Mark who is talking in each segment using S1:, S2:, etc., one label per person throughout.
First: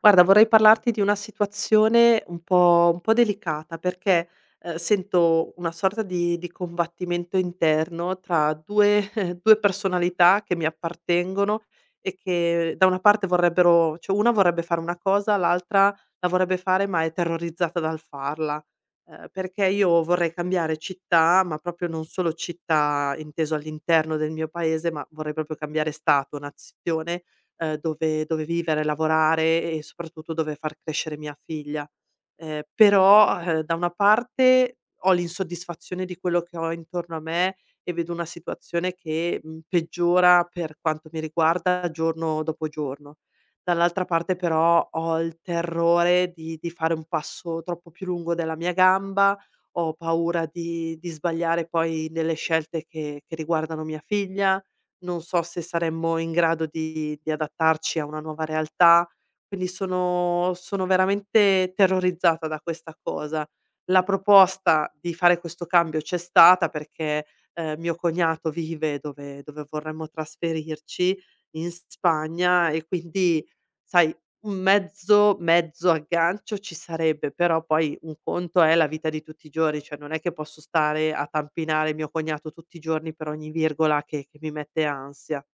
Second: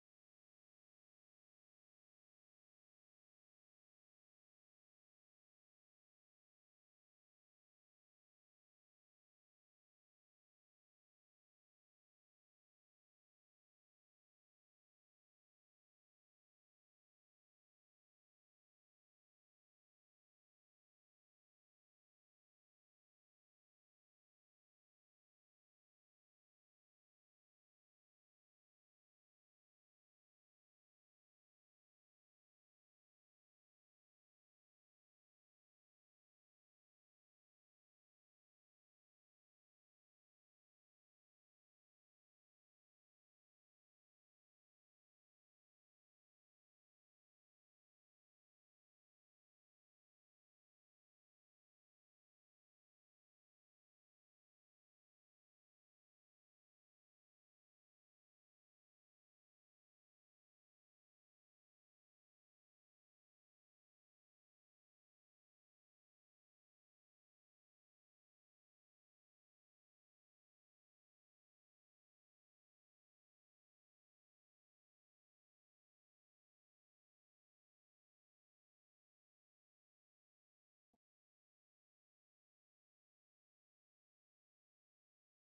S1: Guarda, vorrei parlarti di una situazione un po' delicata perché, sento una sorta di combattimento interno tra 2 personalità che mi appartengono e che da una parte vorrebbero, cioè una vorrebbe fare una cosa, l'altra la vorrebbe fare ma è terrorizzata dal farla. Perché io vorrei cambiare città, ma proprio, non solo città inteso all'interno del mio paese, ma vorrei proprio cambiare stato, nazione, dove vivere, lavorare e soprattutto dove far crescere mia figlia. Però, da una parte ho l'insoddisfazione di quello che ho intorno a me e vedo una situazione che, mhmm, peggiora per quanto mi riguarda giorno dopo giorno. Dall'altra parte però ho il terrore di fare un passo troppo più lungo della mia gamba, ho paura di sbagliare poi nelle scelte che riguardano mia figlia, non so se saremmo in grado di adattarci a una nuova realtà. Quindi sono veramente terrorizzata da questa cosa. La proposta di fare questo cambio c'è stata perché, mio cognato vive dove vorremmo trasferirci, in Spagna, e quindi, sai, un mezzo aggancio ci sarebbe, però poi un conto è la vita di tutti i giorni, cioè non è che posso stare a tampinare mio cognato tutti i giorni per ogni virgola che mi mette ansia.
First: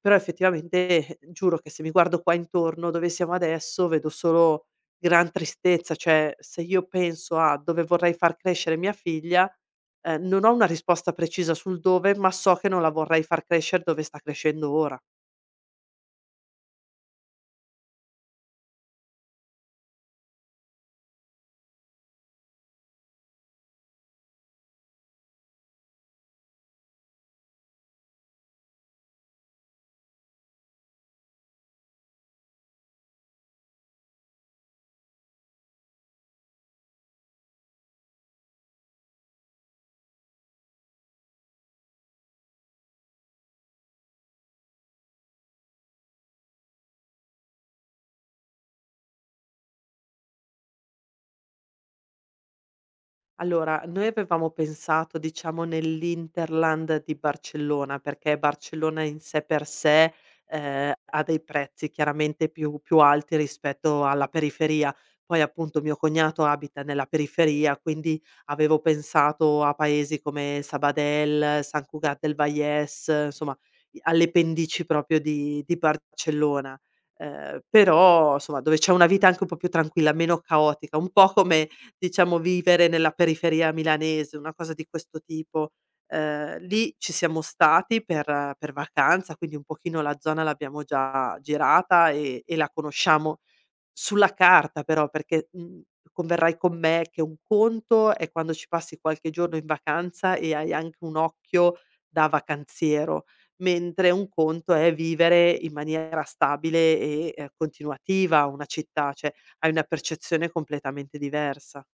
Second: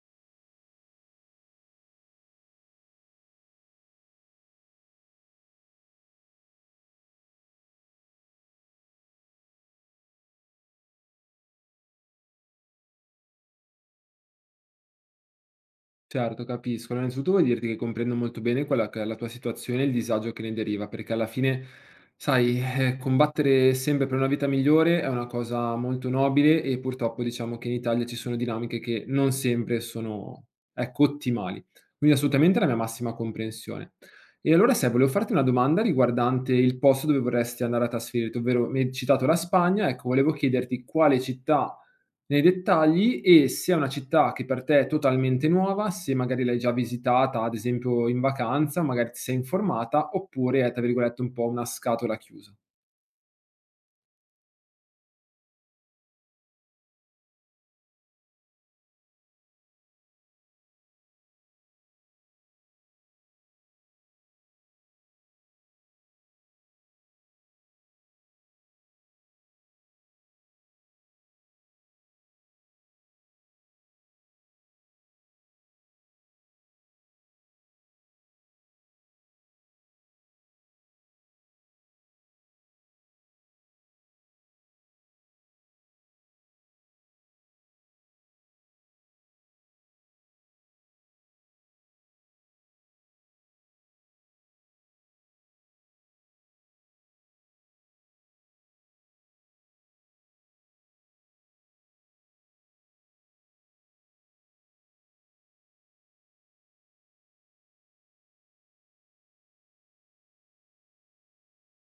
S1: Però effettivamente, giuro che se mi guardo qua intorno dove siamo adesso, vedo solo gran tristezza. Cioè, se io penso a dove vorrei far crescere mia figlia, non ho una risposta precisa sul dove, ma so che non la vorrei far crescere dove sta crescendo ora.
S2: Certo, capisco. Allora, innanzitutto voglio dirti che comprendo molto bene quella che è la tua situazione e il disagio che ne deriva, perché alla fine, sai, combattere sempre per una vita migliore è una cosa molto nobile e purtroppo diciamo che in Italia ci sono dinamiche che non sempre sono, ecco, ottimali. Quindi assolutamente la mia massima comprensione. E allora, se volevo farti una domanda riguardante il posto dove vorresti andare a trasferirti, ovvero mi hai citato la Spagna, ecco, volevo chiederti quale città nei dettagli e se è una città che per te è totalmente nuova, se magari l'hai già visitata, ad esempio in vacanza, magari ti sei informata, oppure è, tra virgolette, un po' una scatola chiusa.
S1: Allora, noi avevamo pensato, diciamo, nell'hinterland di Barcellona, perché Barcellona in sé per sé, ha dei prezzi chiaramente più alti rispetto alla periferia. Poi appunto mio cognato abita nella periferia, quindi avevo pensato a paesi come Sabadell, Sant Cugat del Vallès, insomma, i, alle pendici proprio di Barcellona. Però, somma, dove c'è una vita anche un po' più tranquilla, meno caotica, un po' come, diciamo, vivere nella periferia milanese, una cosa di questo tipo. Lì ci siamo stati per vacanza, quindi un pochino la zona l'abbiamo già girata e la conosciamo sulla carta però, perché, converrai con me che un conto è quando ci passi qualche giorno in vacanza e hai anche un occhio da vacanziero, mentre un conto è vivere in maniera stabile e, continuativa una città, cioè hai una percezione completamente diversa.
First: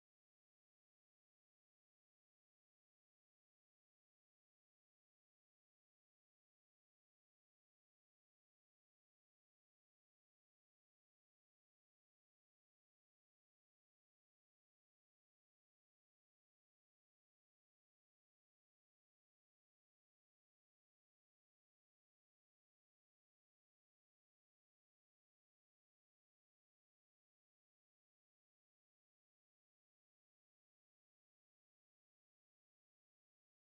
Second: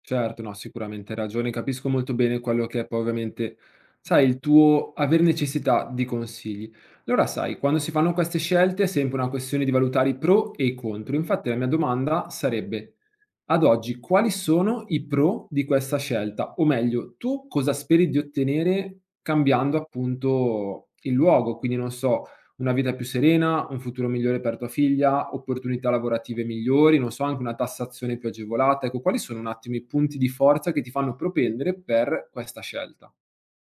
S2: Certo, no, sicuramente hai ragione, capisco molto bene quello che è poi ovviamente, sai, il tuo aver necessità di consigli. Allora, sai, quando si fanno queste scelte è sempre una questione di valutare i pro e i contro. Infatti la mia domanda sarebbe: ad oggi, quali sono i pro di questa scelta? O meglio, tu cosa speri di ottenere cambiando appunto il luogo? Quindi non so, una vita più serena, un futuro migliore per tua figlia, opportunità lavorative migliori, non so, anche una tassazione più agevolata. Ecco, quali sono un attimo i punti di forza che ti fanno propendere per questa scelta?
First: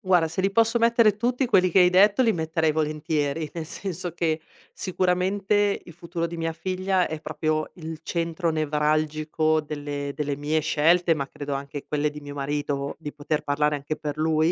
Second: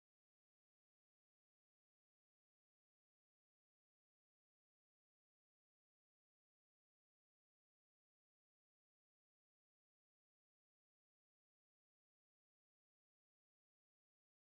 S1: Guarda, se li posso mettere tutti quelli che hai detto, li metterei volentieri, nel senso che sicuramente il futuro di mia figlia è proprio il centro nevralgico delle, delle mie scelte, ma credo anche quelle di mio marito, di poter parlare anche per lui,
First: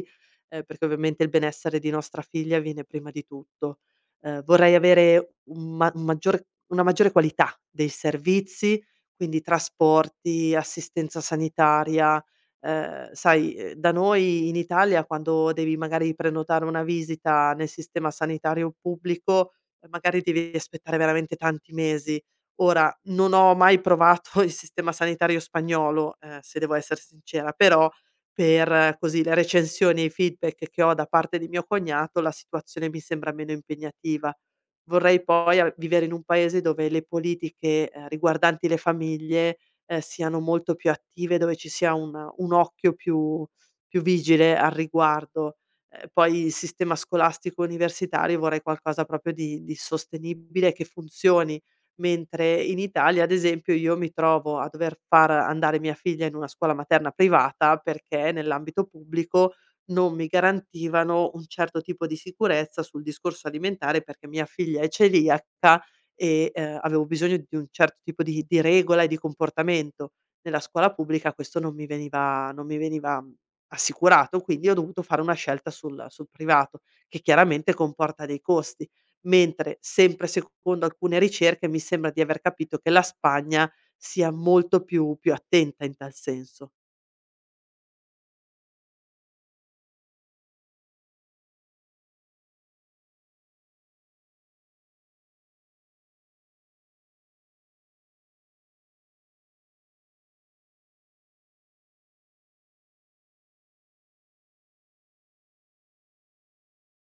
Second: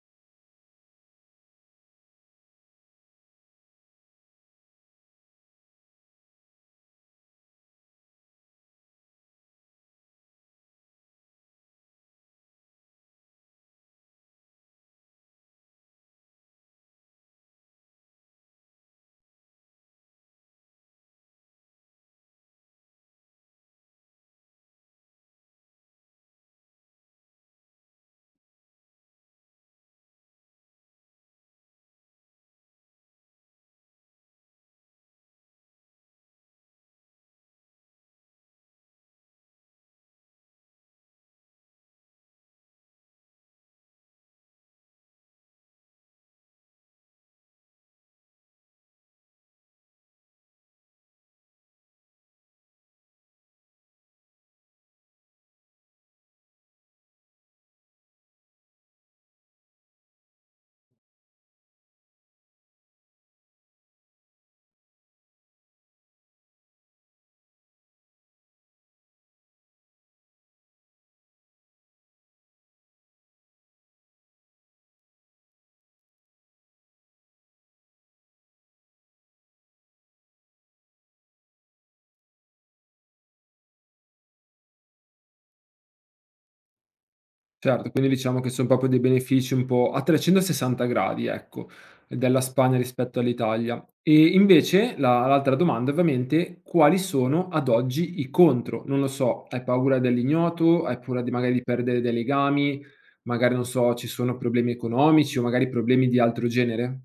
S1: perché ovviamente il benessere di nostra figlia viene prima di tutto. Vorrei avere un ma- un maggiore- una maggiore qualità dei servizi, quindi trasporti, assistenza sanitaria. Sai, da noi in Italia quando devi magari prenotare una visita nel sistema sanitario pubblico, magari devi aspettare veramente tanti mesi. Ora, non ho mai provato il sistema sanitario spagnolo, se devo esser sincera, però per, così, le recensioni e i feedback che ho da parte di mio cognato, la situazione mi sembra meno impegnativa. Vorrei poi a vivere in un paese dove le politiche, riguardanti le famiglie, siano molto più attive, dove ci sia un occhio più vigile al riguardo. Poi il sistema scolastico universitario, vorrei qualcosa proprio di sostenibile, che funzioni, mentre in Italia, ad esempio, io mi trovo a dover far andare mia figlia in una scuola materna privata perché nell'ambito pubblico non mi garantivano un certo tipo di sicurezza sul discorso alimentare, perché mia figlia è celiaca e, avevo bisogno di un certo tipo di regola e di comportamento. Nella scuola pubblica questo non mi veniva assicurato, quindi ho dovuto fare una scelta sul privato, che chiaramente comporta dei costi. Mentre, sempre secondo alcune ricerche, mi sembra di aver capito che la Spagna sia molto più attenta in tal senso.
S2: Certo, quindi diciamo che son proprio dei benefici un po' a 360 gradi, ecco, della Spagna rispetto all'Italia. E invece la l'altra domanda ovviamente: quali sono ad oggi i contro? Non lo so, hai paura dell'ignoto, hai paura di magari di perdere dei legami, magari non so, ci sono problemi economici o magari problemi di altro genere?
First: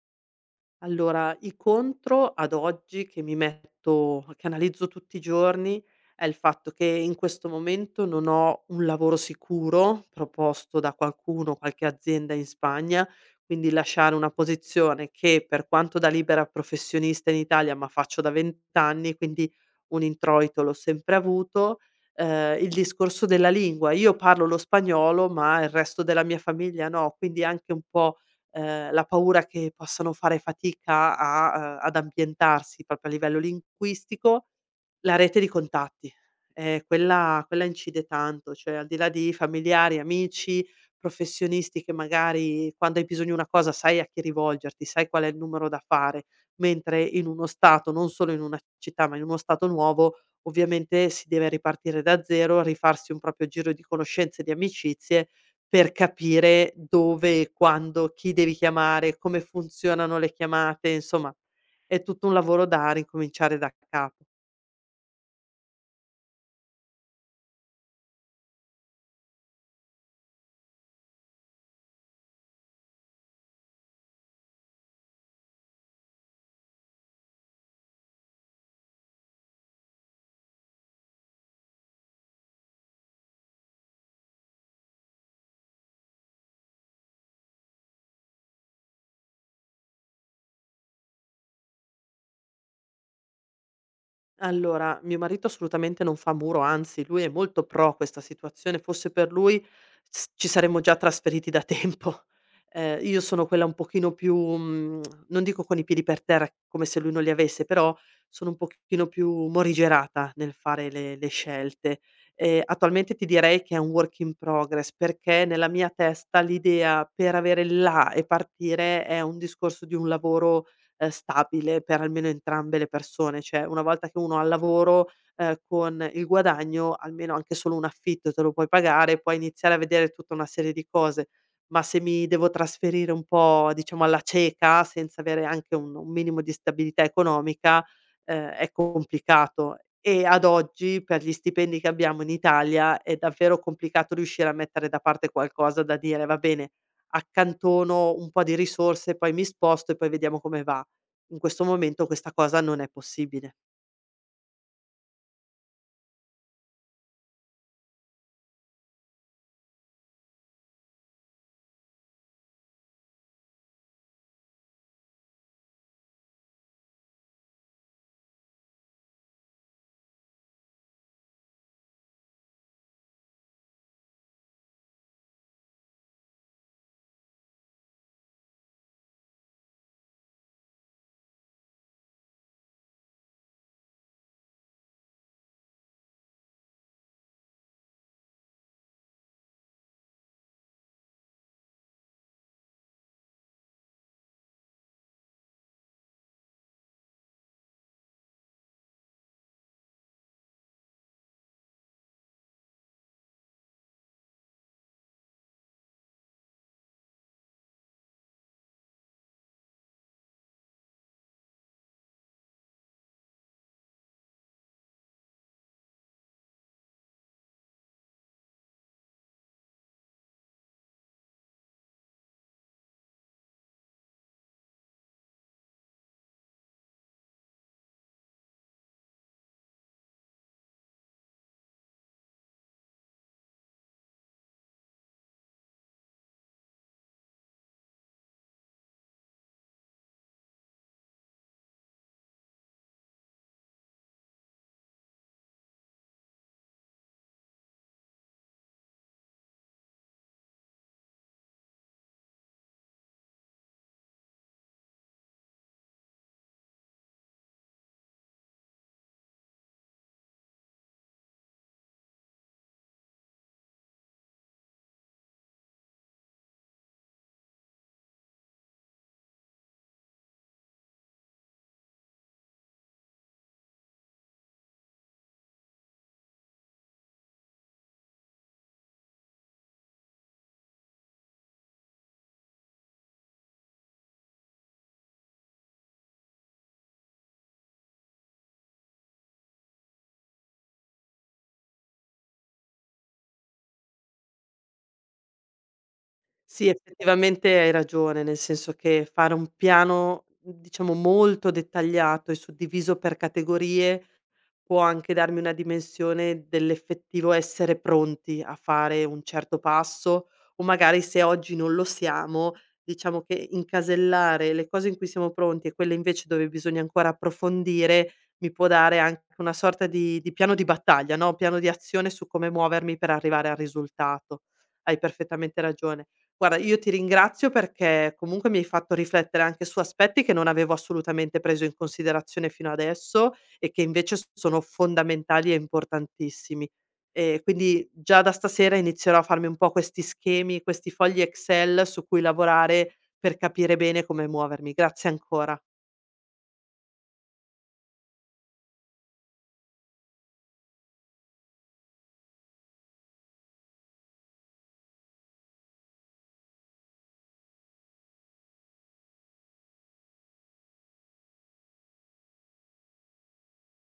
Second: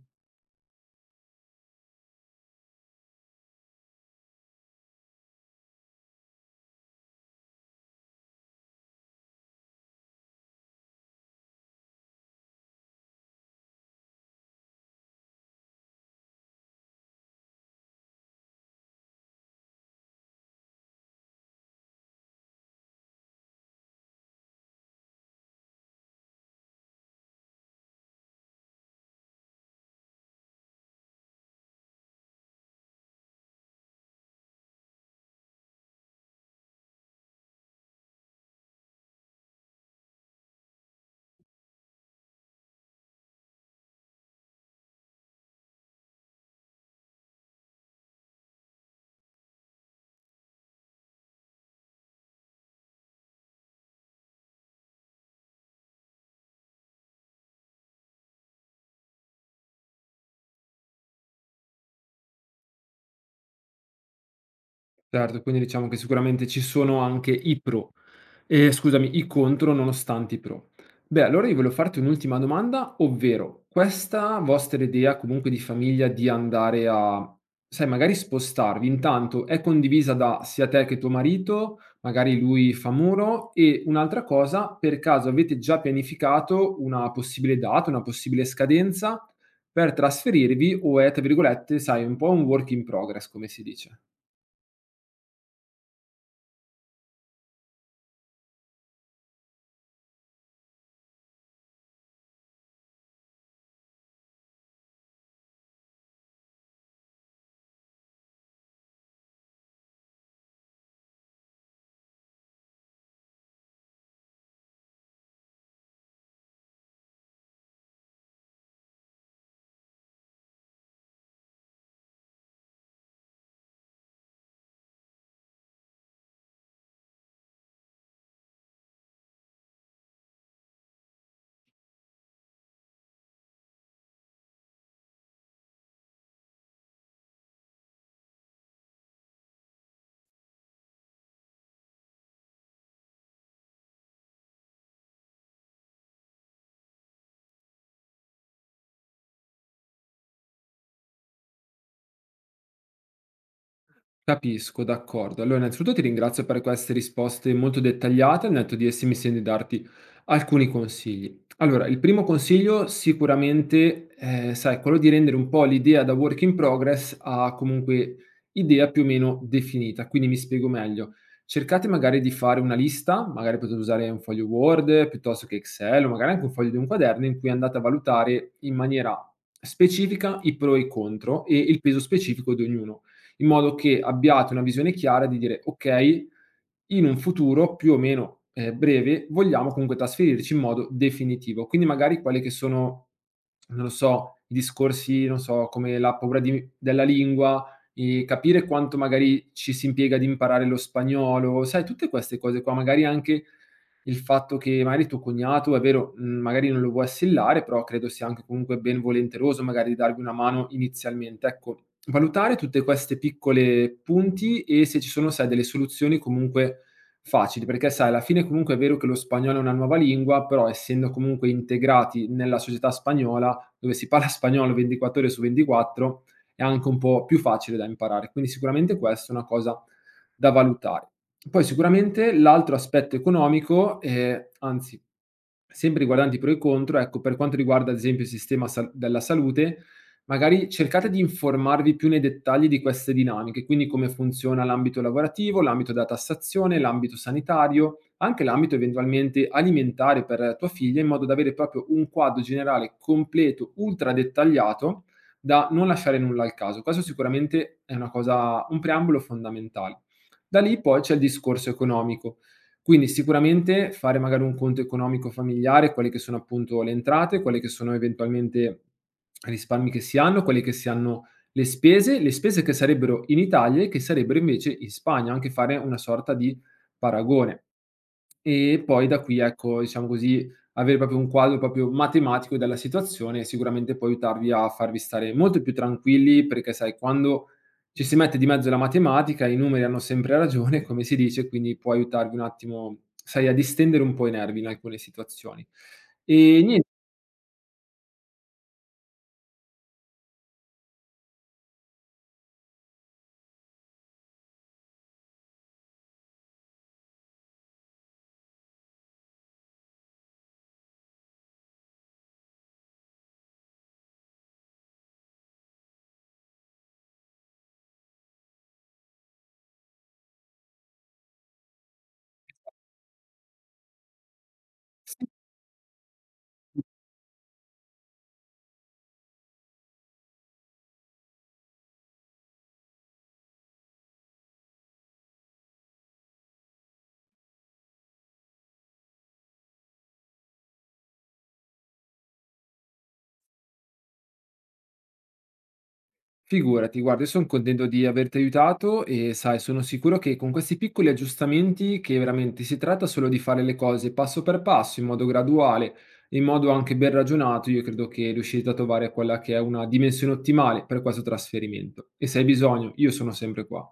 S1: Allora, i contro ad oggi che mi metto, che analizzo tutti i giorni, è il fatto che in questo momento non ho un lavoro sicuro proposto da qualcuno, qualche azienda in Spagna, quindi lasciare una posizione che, per quanto da libera professionista in Italia, ma faccio da 20 anni, quindi un introito l'ho sempre avuto. Il discorso della lingua: io parlo lo spagnolo, ma il resto della mia famiglia no, quindi anche un po' la paura che possano fare fatica a, ad ambientarsi proprio a livello linguistico, la rete di contatti. Quella incide tanto, cioè al di là di familiari, amici, professionisti che magari, quando hai bisogno di una cosa, sai a chi rivolgerti, sai qual è il numero da fare, mentre in uno stato, non solo in una città, ma in uno stato nuovo, ovviamente si deve ripartire da zero, rifarsi un proprio giro di conoscenze e di amicizie per capire dove e quando, chi devi chiamare, come funzionano le chiamate. Insomma, è tutto un lavoro da ricominciare da capo.
S2: Certo, quindi diciamo che sicuramente ci sono anche i pro. Scusami, i contro nonostante i pro. Beh, allora io volevo farti un'ultima domanda, ovvero questa vostra idea comunque di famiglia di andare a sai magari spostarvi, intanto è condivisa da sia te che tuo marito, magari lui fa muro, e un'altra cosa, per caso avete già pianificato una possibile data, una possibile scadenza per trasferirvi o è, tra virgolette, sai, un po' un work in progress come si dice?
S1: Allora, mio marito assolutamente non fa muro, anzi lui è molto pro questa situazione, fosse per lui s ci saremmo già trasferiti da tempo. Io sono quella un pochino più, mhmm, non dico con i piedi per terra, come se lui non li avesse, però sono un pochino più morigerata nel fare le scelte. Attualmente ti direi che è un work in progress, perché nella mia testa l'idea per avere il là e partire è un discorso di un lavoro stabile per almeno entrambe le persone. Cioè, una volta che uno ha il lavoro, con il guadagno, almeno anche solo un affitto te lo puoi pagare, puoi iniziare a vedere tutta una serie di cose. Ma se mi devo trasferire un po', diciamo, alla cieca, senza avere anche un minimo di stabilità economica, è complicato. E ad oggi, per gli stipendi che abbiamo in Italia, è davvero complicato riuscire a mettere da parte qualcosa da dire: "Va bene, accantono un po' di risorse, poi mi sposto e poi vediamo come va." In questo momento questa cosa non è possibile.
S2: Capisco, d'accordo. Allora, innanzitutto ti ringrazio per queste risposte molto dettagliate, al netto di esse mi sento di darti alcuni consigli. Allora, il primo consiglio sicuramente, sai, è quello di rendere un po' l'idea da work in progress a comunque idea più o meno definita, quindi mi spiego meglio. Cercate magari di fare una lista, magari potete usare un foglio Word piuttosto che Excel o magari anche un foglio di un quaderno in cui andate a valutare in maniera specifica i pro e i contro e il peso specifico di ognuno, in modo che abbiate una visione chiara di dire ok, in un futuro più o meno breve vogliamo comunque trasferirci in modo definitivo. Quindi magari quelli che sono, non lo so, i discorsi, non so, come la della lingua, e capire quanto magari ci si impiega ad imparare lo spagnolo, sai, tutte queste cose qua, magari anche il fatto che magari tuo cognato, è vero, magari non lo vuoi assillare, però credo sia anche comunque ben volenteroso magari di darvi una mano inizialmente. Ecco, valutare tutte queste piccole punti e se ci sono, sai, delle soluzioni comunque facili, perché sai alla fine comunque è vero che lo spagnolo è una nuova lingua, però essendo comunque integrati nella società spagnola, dove si parla spagnolo 24 ore su 24, è anche un po' più facile da imparare. Quindi sicuramente questa è una cosa da valutare. Poi sicuramente l'altro aspetto economico, anzi sempre riguardanti i pro e i contro, ecco, per quanto riguarda ad esempio il sistema sa della salute, magari cercate di informarvi più nei dettagli di queste dinamiche, quindi come funziona l'ambito lavorativo, l'ambito della tassazione, l'ambito sanitario, anche l'ambito eventualmente alimentare per tua figlia, in modo da avere proprio un quadro generale completo, ultra dettagliato, da non lasciare nulla al caso. Questo sicuramente è una cosa, un preambolo fondamentale. Da lì poi c'è il discorso economico. Quindi sicuramente fare magari un conto economico familiare, quelle che sono appunto le entrate, quelle che sono eventualmente risparmi che si hanno, quelle che si hanno le spese che sarebbero in Italia e che sarebbero invece in Spagna, anche fare una sorta di paragone. E poi da qui, ecco, diciamo così, avere proprio un quadro proprio matematico della situazione, sicuramente può aiutarvi a farvi stare molto più tranquilli, perché sai quando ci si mette di mezzo la matematica, i numeri hanno sempre ragione, come si dice, quindi può aiutarvi un attimo, sai, a distendere un po' i nervi in alcune situazioni. E
S1: Sì,
S2: nien
S1: effettivamente hai ragione, nel senso che fare un piano, diciamo, molto dettagliato e suddiviso per categorie può anche darmi una dimensione dell'effettivo essere pronti a fare un certo passo, o magari se oggi non lo siamo, diciamo che incasellare le cose in cui siamo pronti e quelle invece dove bisogna ancora approfondire mi può dare anche una sorta di piano di battaglia, no? Piano di azione su come muovermi per arrivare al risultato. Hai perfettamente ragione. Guarda, io ti ringrazio perché comunque mi hai fatto riflettere anche su aspetti che non avevo assolutamente preso in considerazione fino adesso e che invece s sono fondamentali e importantissimi. Quindi già da stasera inizierò a farmi un po' questi schemi, questi fogli Excel su cui lavorare per capire bene come muovermi. Grazie ancora.
S2: Figurati, guarda, io son contento di averti aiutato e sai, sono sicuro che con questi piccoli aggiustamenti, che veramente si tratta solo di fare le cose passo per passo, in modo graduale, in modo anche ben ragionato, io credo che riuscirete a trovare quella che è una dimensione ottimale per questo trasferimento. E se hai bisogno, io sono sempre qua.